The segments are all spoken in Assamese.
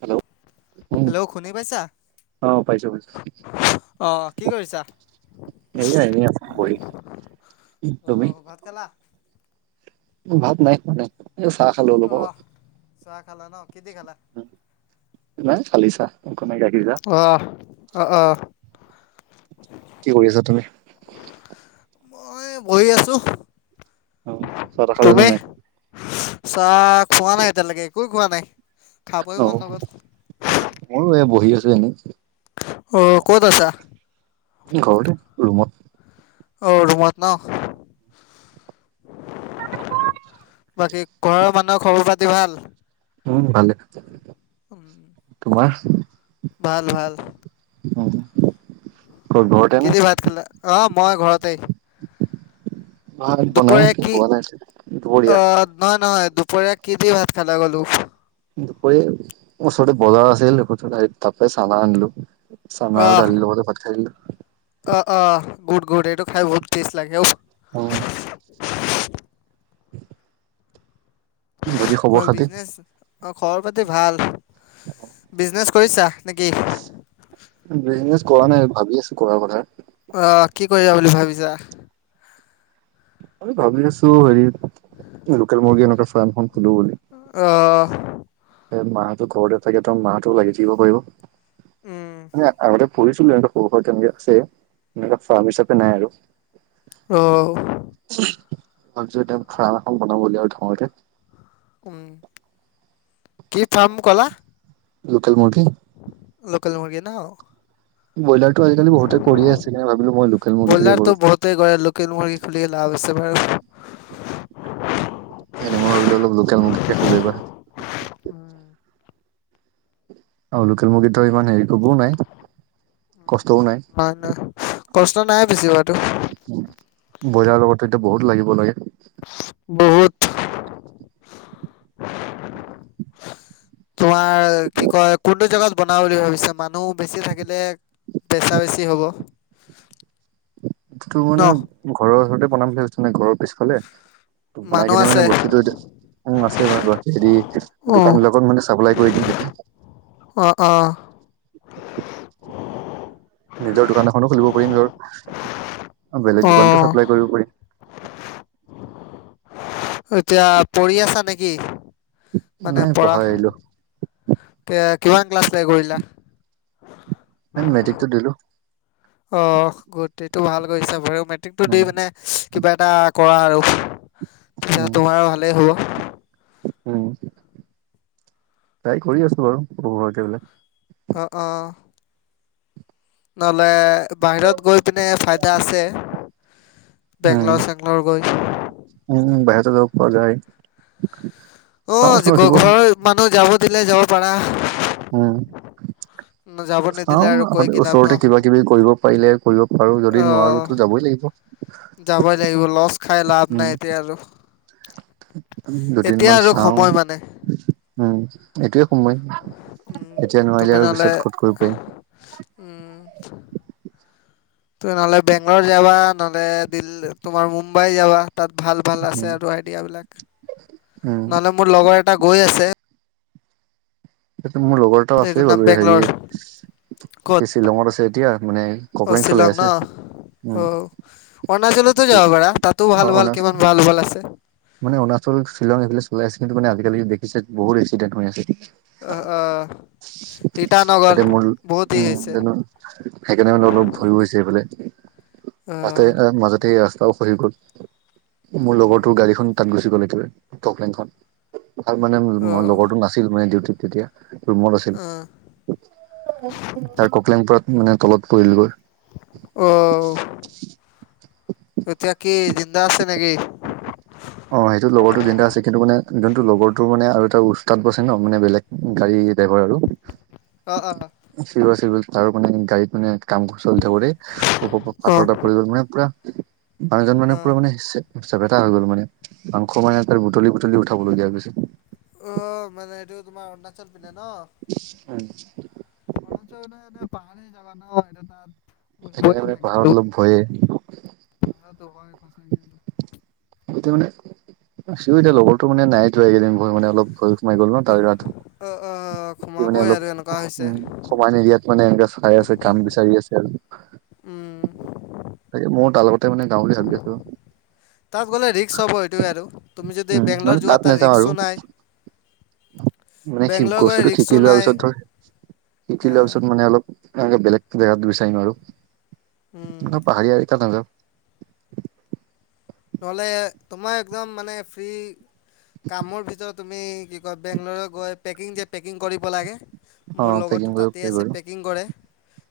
হেল্ল'! উম হেল্ল' শুনি পাইছা? অ পাইছো পাইছো অ, কি কৰিছা? এয়া এনেই আছো বহি। তুমি? অঁ ভাত খালা ভাত নাই খোৱা নাই। এই চাহ খালো অলপ আগত অহ, চাহ খালা ন? কি দি খালা? নাই খালী চাহ, একো নাই, গাখীৰ চাহ। অ, অ, কি কৰি আছা তুমি? মই বহি আছো। অ', চাহ তাহ খালা নে নাই? চাহ খোৱা নাই এতিয়ালৈকে, একোৱে খোৱা নাই। খাবই মন অ', নগ'ল ময়ো এয়া বহি আছো এনেই। অ', ক'ত আছা? ঘৰতে, ৰুমত। অ', ৰুমত ন? বাকী ঘৰৰ মানুহৰ খবৰ খাতি ভাল? উম, ভালে। উম, তোমাৰ? ভাল ভাল। উম। ক'ত ঘৰতে কি নে দি ভাত খালা? অহ, মই ঘৰতেই। ভাত বনাই দুপৰীয়া আছে কি, খোৱা নাই চাগে। অ, দুপৰীয়া নহয় নহয় দুপৰীয়া কি দি ভাত খালা গ'লো? দুপৰীয়া এই ওচৰতে বজাৰ আছিল, [unintelligible] তাপাই চানা আনিলোঁ। চানা আৰু অঁ দালিৰ লগতে ভাত খাই দিলোঁ। অঁ অঁ গুড গুড, এইটো খাই বহুত টেষ্ট লাগে, ওফ্। অ, [inaudible] বাকী, খবৰ খাতি? অ', খবৰ পাতি ভাল, বিজনেচ কৰিছা নে কি? বিজনেছ কৰা নাই, ভাবি আছো কৰাৰ কথা। আহ, কি কৰিবা বুলি ভাবিছা? এই ভাবি আছো হেৰি লোকেল মুৰ্গী এনেকুৱা চোৱান এখন খোলো বুলি অহ', এ মা হটো ঘৰতে থাকে, ত' মা হঁতেও লাগি থাকিব উম, পাৰিবে। আগতে কৰিছিলো এনেকে সৰু সুৱা তেনেকে আছে, এনেকে ফাৰ্ম হিাপে নাই আৰু। অ', ভাবিছোঁ এতিয়া ফাৰ্ম এখন বনাম [unintelligible] উম, কি ফাৰ্ম ক'লা? লোকেল মুৰ্গী। কেল মুৰ্গী ন'? ব্ৰইলাৰটো আজিকালি বহুতে কৰিয়ে আছে সেইকাৰণে ভাবিলো মই লোকেল মুৰ্গীটোকে কৰো বইলাৰটো বহুতে কৰে, লোকেল মুৰ্গী খুলিয়ে লাভ আছে। [unintelligible] সেইকাৰনে মই ভাবিলোঁ অলপ লোকেল মুৰ্গীকে খুলোঁ এইবাৰ। আৰু লোকেল মুৰ্গীটু ইমান হেৰি কবও নাই, কষ্টও নাই। নহয় নহয় কষ্ট নাই বেছিভাগ। ব্ৰইলাৰ লগতো এতিয়া বহুত লাগিব লাগে। বহুত! বনাও বুলি ভাবিছা, মানুহ বেছি থাকিলে পেছা বেছ হ'ব। তোৰ ন মানে ঘৰৰ চৰতে বনাম বুলি ভাবিছোঁ মানে, ঘৰৰ পিছফালে। ত' বনাই মানুহ কিনে আছে মানে বস্তুটো এতিয়া উম, আছে বাৰু ব হেৰি দোকান অঁ বিলাকত মানে চাপ্লাই কৰি দিম তেতিয়া অ', অ', নিজৰ দোকান এখনো খুলিব পাৰিম ধৰ। অ, বেলেগ দোকানতো অঁ চাপ্লাই কৰিব পাৰিম। এতিয়া পঢ়ি আছা নে কি? মানে নাই পঢ়া, পঢ়াই আহিলো কে কিমান ক্লাছ লেকে কৰিলা? মেট্ৰিকটো দিলো। অ', গুড এইতো ভাল কৰিছা বাৰু, মেট্ৰিকটো দি উম মানে কিবা এটা কৰা আৰু, তেতিয়া উম তোমাৰো ভালেই হ'ব। উম, ট্ৰাই কৰি আছো বাৰু [unintelligible] অহ, অ', নহলে, বাহিৰত গৈ পিনে ফাইদা আছে। উম বেংগলৰ চেংগলৰ গৈ। উম, বাহিৰতো যাব পৰা যায়। অ', চাওঁচোন আজি ৰখিব ঘ-ঘৰৰ মানুহ যাব দিলে যাব পাৰা। উম, ন- যাব নিদিলে চাও আৰু কৈ আগতে কি লাভ ন ওচৰতে কিবা কিবি কৰিব পাৰিলে কৰিব পাৰো, যদি নোৱাৰো অঁ ত' যাবই লাগিব। যাবই লাগিব, লষ্ট খাই লাভ নাই এতিয়া আৰু। দুদিন এতিয়া মান আৰু চাও, সময় মানে উম, এইটোয়ে সময়। এতিয়া তুমি নোৱাৰিলে আৰু নহ'লে পিছত ক'ত কৰিব পাৰিম। [inaudible] তুমি নহলে বেংগলৰ, যাবা নহলে দিল্লী, তোমাৰ মুম্বাই যাবা। তাত ভাল ভাল আছে উম আৰু আইডিয়াবিলাক, উম নহ'লে মোৰ লগৰ এটা গৈ আছে সেইটো মোৰ লগৰ এটাও এইটোৰ আছেই নাম বাৰু হেৰি, বেংগলৰ ক'ত সি শ্বিলঙত আছে এতিয়া মানে ফকলেঙ চলাই আছে। নহ, উম অও, অৰুণাচলতো যাব ত পাৰা, তাতো ভাল ভাল অনাৰ্চ কিমান ভাল ভাল আছে। মানে অৰুণাচল, শ্বিলং এইফালে চলাই আছিলে, কিন্তু মানে আজিকালি দেখিছে বহুত এক্সিডেণ্ট হৈ আছে। অহ, অ', তাতে মোৰ উম, হৈছে জানো সেইকাৰণে মানে অলপ ভয়ো হৈছে এইফালে। আহ তাতেই অ, মাজতে এই ৰাস্তাও খহি গল, মোৰ উম লগৰটোৰ গাড়ীখন তাত গুচি গ'ল একেবাৰে, ফকলেনখন। আৰু মানে অ মোৰ লগৰটো নাছিল মানে ডিউটিত তেতিয়া। ৰুমত আছিল, আহ তাৰ ফকলেং পোৰা মানে তলত পৰিলগৈ। অহ', এতিয়া দা আছে নেকি? অ', সেইটো লগৰটো জিন্দা আছে, কিন্তু মানে যোনটো লগৰটো মানে আৰু এটা উস্তাত বছে ন' মানে বেলেগ গাড়ীত সিয়েই ড্ৰাইভৰ আৰু, অ অ [unintelligible] আৰু মানে গাড়ীত মানে, কাম চলি থাকোঁতেই, ওপৰৰ পৰা অ পাঠৰ এটা অ পৰি গল, মানে পুৰা মানুহজন মানে পুৰা মানে চে-চেপেটা হৈ গ'ল মানে। মাংস মানে তাৰ বুটলি, বুটলি উঠাবলগিয়া হৈ গৈছে। অ', মানে এইটো তোমাৰ অৰুণাচল ন, [unintelligible] পাহাৰী জাগা ন, এতিয়া তাত সেইকাৰণে হৈয়েই মানে থাকে, আৰু পাহাৰত অলপ ভয়ে পাহাৰো হয়। সঁচাকে আৰু এতিয়া মানে, সিও এতিয়া মানে লগৰটো মানে নাই যোৱা, এইকেইদিন ঘৰ মানে অলপ ভয়, সোমাই গ'ল ন, তাৰ গাটো। অ অ সি মানে সোমাবই অলপ আৰু উ, এনেকুৱা হৈছে সমান এৰিয়াত মানে এ, এনেকা চাই আছে, কাম বিচাৰি আছে, উম আৰু। তাকে ময়ো তাৰ লগতে মানে যাওঁ বুলি ভাবি আছো। তাত গ'লে ৰিক্স হ'ব সেইটোৱে আৰু তুমি যদি উম মানে বেংগলৰ যোৱা তাত নাযাওঁ আৰু ৰিক্সো নাই। [inaudible] মানে বেংগলৰ গ'লে বস্তুটো শিকি ৰিক্সো লোৱা নাই পিছত ধৰ শিকি আ লোৱা পিছত মানে অলপ লাহেকে বেলেগ জেগাত বিচাৰিম আৰু। উম ন, পাহা়ৰিয়া এলেকাত নাযাও। নহলে, তোমাৰ একদম মানে ফ্ৰী কামৰ ভিতৰত তুমি কি কয় বেংগল গৈ পেকিং যে, পেকিং কৰিব লাগে। অ মোৰ পেকিং লগৰটো কৰিব তাতেই পাৰিব আছে, আৰু পেকিং কৰে।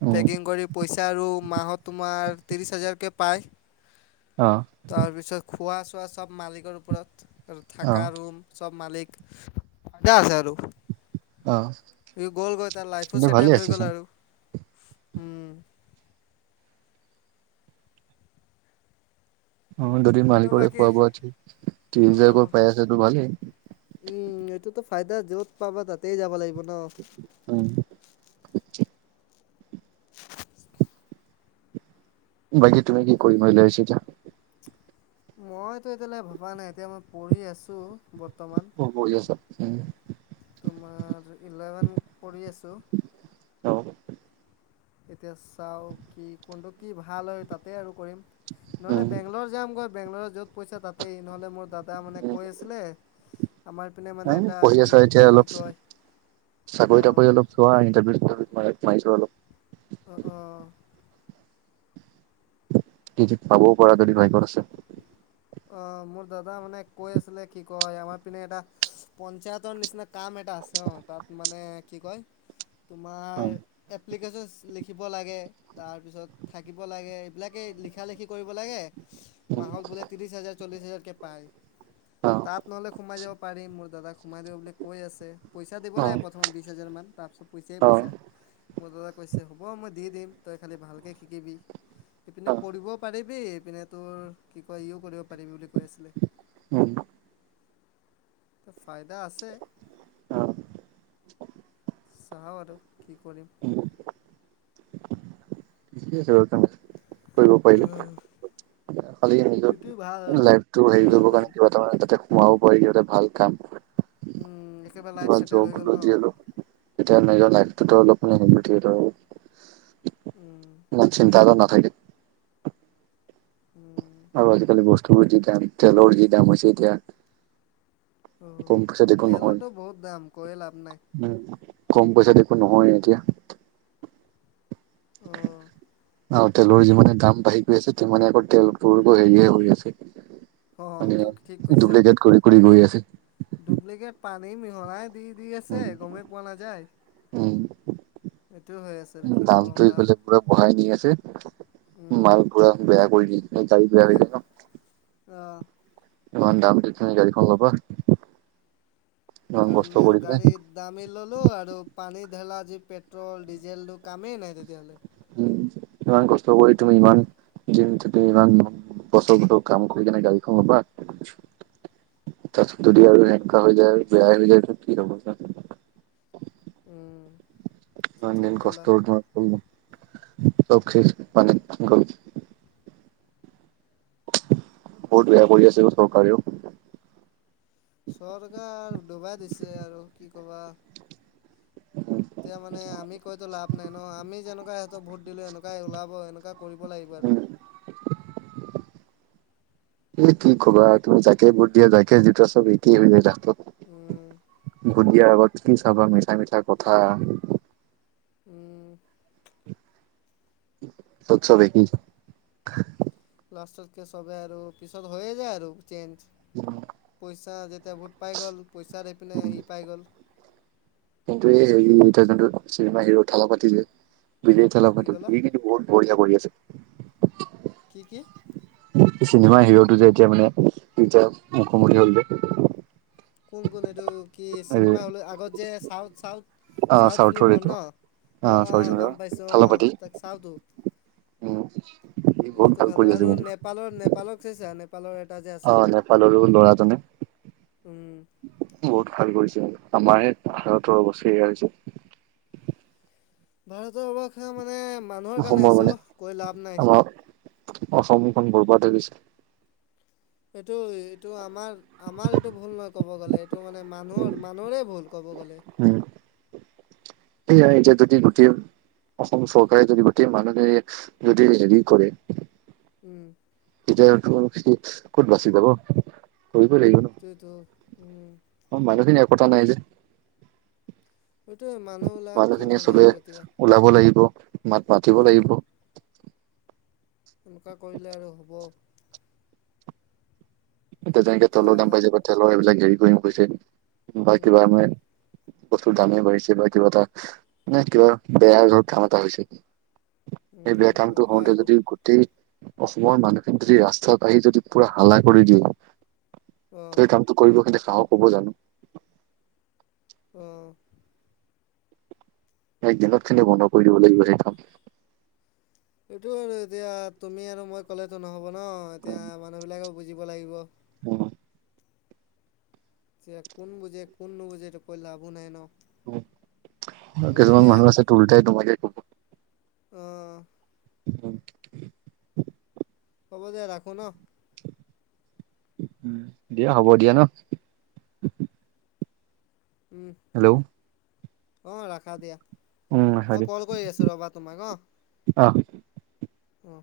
উম পেকিং কৰি পইচা আৰু মাহত তোমাৰ ত্ৰিছ হাজাৰকে পায়। অহ। তাৰ পিছত খোৱা, চোৱা চব মালিকৰ ওপৰত অ থাকা ৰুম চব। মালিক, তাজা আছে আৰু। অ গ'লগৈ, তাৰ লাইফো কিন্তু ভালে ছেটেল হৈ আছেচোন। গ'ল আৰু। উম। অ, যদি আৰু মালিকৰে বাকী খোৱা, বোৱা ত্ৰিশ অ হাজাৰকৈ পাই আছেটো ভালেই। উম, এইটোতো ফাইদা য'ত পাবা তাতেই যাব লাগিব ন। উম, [inaudible] বাকী, তুমি কি কৰিম বুলি ভাবিছা এতিয়া? মইতো এতিয়ালৈ ভবা নাই, এতিয়া মই পঢ়ি আছো। অ, পঢ়ি আছা। তোমাৰ ইলেভেন কৰি আছো। অ'। এতিয়া চাও কি, কোনটো কি ভাল হয় তাতে আৰু। ম, নহ'লে উম, বেংগলৰ যাম গৈ, বেংগল য'ত পইছা তাতেই নহলে মোৰ দাদ দা, মানে কৈ আছিলে আমাৰ পিনে এ, মানে এটা পঢ়ি আছা ই এতিয়া কি অলপ কয় চাকৰি, অ', তাকৰি অলপ চোৱা ইটাৰভিউাৰভিউ মাৰি চোৱা অলপ। অ', অ'। কি ঠিক পাবও পাৰা যদি ভাগ্যত আছে। অ, মোৰ দাদা মানে কৈ আছিলে কি কয় আমাৰ পিনে এটা পঞ্চায়তৰ নিচিনা কাম এটা আছে। অ, তাত‌ মানে কি কয় অ', এপ্লিকেচন লিখিব লাগে, তাৰপিছত থাকিব লাগে, এইবিলাকেই লিখা, লেখি কৰিব লাগে। মাহত বোলে ত্ৰিশ হাজাৰ, চল্লিশ হাজাৰ কে পায়। তাত নহলে, সোমাই যাব পাৰি। মোৰ দাদাক সোমাই দিব বুলি কৈ আছে। পইচা দিব অ', লাগে প্ৰথমত বিশ হাজাৰমান তাৰপিছত পইচাই, পইচা মোৰ দাদা কৈছে হ'ব, মই দি দিম তই খালি ভালকে শিকিবি ইপিনে পঢ়িবও পাৰি। বি, ইপিনে তোৰ কি কয় ইও কৰিব পাৰিবি বুলি কৈ আছিলে। উম, ফাইদা আছে। চাওঁ আৰু কি কৰিম। উম, ঠিকে আছে বাৰু তেন্তে। কৰিব পাৰিলে, খালি সেইটোৱে ভাল নিজৰ লাইফটো হেৰি কৰিব কাৰণে কিবা এটা যাতে সোমাব পাৰি সিহঁতে ভাল কাম উম, একেবাৰে লাইফ কিবা ছেটেল জব হৈ গ'ল হ'লেও ন যি হ'লেও এতিয়া নিজৰ লাইফটোতো অলপ মানে উম, [unintelligible] ইমান চিন্তা [unintelligible] থাকে উম আৰু আজিকালি বস্তুবোৰৰ যি দাম তেলৰ যি দাম হৈছে এতিয়া অ'। কম পইচাত একো তেলৰতো বহুত দাম কৈয়ে লাভ নাই নহয় উম কম পইচাত একো নহয়ে এতিয়া অঁ [inaudible] অ তেলৰ যিমানে দাম বাঢ়ি গৈ আছে তিমানে আকৌ তেলবোৰ হেৰিয়ে হৈ আছে অঁ সেইটো ঠিক মানে কৈছা ডুপ্লিকেট কৰি কৰি গৈ আছে ডুপ্লিকেট পানী মিহলাই দি দি আছে উম গমেই পোৱা নাযায় উম এইটো হৈ আছে আৰু কি কওঁ দামটো বা ইফালে পুৰা বঢ়াই নি আছে উম মাইল পুৰা বেয়া কৰি [unintelligible] গাড়ী বেয়া হৈ অ' ইমান দাম দি কিনে গাড়ীখন ল'বা ইমান কাম কষ্ট নাই আৰু কৰি পিনে গাড়ী দামি ল'লো আৰু পানী [unintelligible] যি পেট্ৰোল ডিজেল ত কামেই নাই তেতিয়াহ'লে ইমান কষ্ট কৰি তুমি উম ইমান [unintelligible] [unintelligible] ইমান বছৰ বছৰ কাম কৰি কিনে গাড়ীখন লবা তাত যদি আৰু হেনকা হৈ যায় আৰু বেয়াই হৈ যায় ত কি হ'ব উম এইটো ঠিক ক'লা [unintelligible] চব শেষ পানীত গল বহত বেয়া কৰি আছে অ চৰকাৰেও [unintelligible] ডবাই দিছে আৰু কি কবা এতিয়া মানে আমি কৈতো লাভ নাই ন আমি যেনক এনেকুৱা ইহঁতৰ ভোট দিলো এনেকুৱাই ওলাব এনেকুৱা কৰিব লাগিব আৰু এই কি কবা তুমি যাকে ভোট দিয়া যাকে যিতোৱা চব একেই হৈ যায় লাষ্টত উ ভোট দিয়া আগত কি চাবা মিথা মিথা কথা উম ত চৱ একেই লাষ্টত গৈ চবে আৰু পিছত হৈ যায় আৰু পইচা যেতিয়া ভোট পাই গ'ল পইচা দি পিনে আহি পাই গ'ল কিন্তু এই হেৰি এতি যোনটো চিনেমা হিৰো থালাপাতি যে বিজয় কি থালাপাতি ক'লা সি কিন্তু বহুত বঢ়িয়া কৰি আছে কি কি চিনেমা হিৰোটো যে এতিয়া মানে এতিয়া মুখ্যমন্ত্ৰী হল যে কোন কোন এইটো কি এই চিনেমা হলে আগত যে চাউথ চাউথ আ চাউথ চাউথৰ ফিল্মৰ এইটো ন অ অ গম পাইছো অ তাক চাউটো অ এইটো খাতৰা আৰু নেপালৰ নেপালৰ চাইছা ন অ নেপালৰো লৰাজনে উম বহুত ভাল কৰিছে আমাৰ ভাৰতৰ অৱস্থা এয়া হৈছে ভাৰতৰ অৱষা মানে মানুহৰ কাৰণে অসমৰ হৈছে মানে অ কৈ লাভ নাই আমাৰ অসমখন বৰবাদ হৈ গৈছে এইটো এইটো আমাৰ আমাৰ এইটো ভুল নহয় ক'ব গ'লে এইটো মানে মানুহৰ মানুহৰে ভুল ক'ব গ'লে সেইয়া এতিয়া যদি গোটেই অসম চৰকাৰে যদি গোটেই মানুহে যদি হেৰি কৰে উম এতিয়া [unintelligible] কত বাছি পাব কৰিবই লাগিব ন' এইটোতো উম অ', মানুহখিনি একতা নাই যে এইটোৱে মানুহবিলাক কি মানুহখিনিয়ে ভাবে চবে আৰু এতিয়া ওলাব লাগিব মাত মাতিব অ', লাগিব এনেকুৱা কৰিলে আৰু হ'ব এতিয়া যেনেকে তেলৰ দাম পাইছে বা তেলৰ এইবিলাক হেৰি কৰি গৈছে বা কিবা উম, মানে বস্তুৰ দামেই বাঢ়িছে বা কিবা এটা নে কিবা বেয়া ধৰ কাম এটা হৈছে এই উম, বেয়া কামটো এনেকুৱাই হওঁতে আৰু যদি গোটেই অসমৰ মানুহখিনি যদি ৰাস্তাত আহি যদি পুৰা হাল্লা কৰি দিয়ে অ', তই কামটো কৰিব কিন্তু হাঁহক হ'ব জানো? অ'। এক দিনত কিন্তু বন্ধ কৰি দিব লাগিব সেই কাম। এইটো আৰু এতিয়া তুমি আৰু মই ক'লেতো নহব ন' এতিয়া মানুহ বিলাকে বুজিব লাগিব। যে কোন বুজে কোন নুবুজেটো কৈ লাভো নাই ন'। হ'ব কিছুমান দিয়া। মানুহ আছে উলটাই নোহোৱাকে অ', উম, হ'ব দে ৰাখো ন' উম, দিয়া হ'ব দিয়া ন'। উম, হেল্ল' অ', ৰাখা দিয়া, উম হয় মই দিয়া কল কৰি আছো ৰ'বা তোমাক অ। অ', অ'।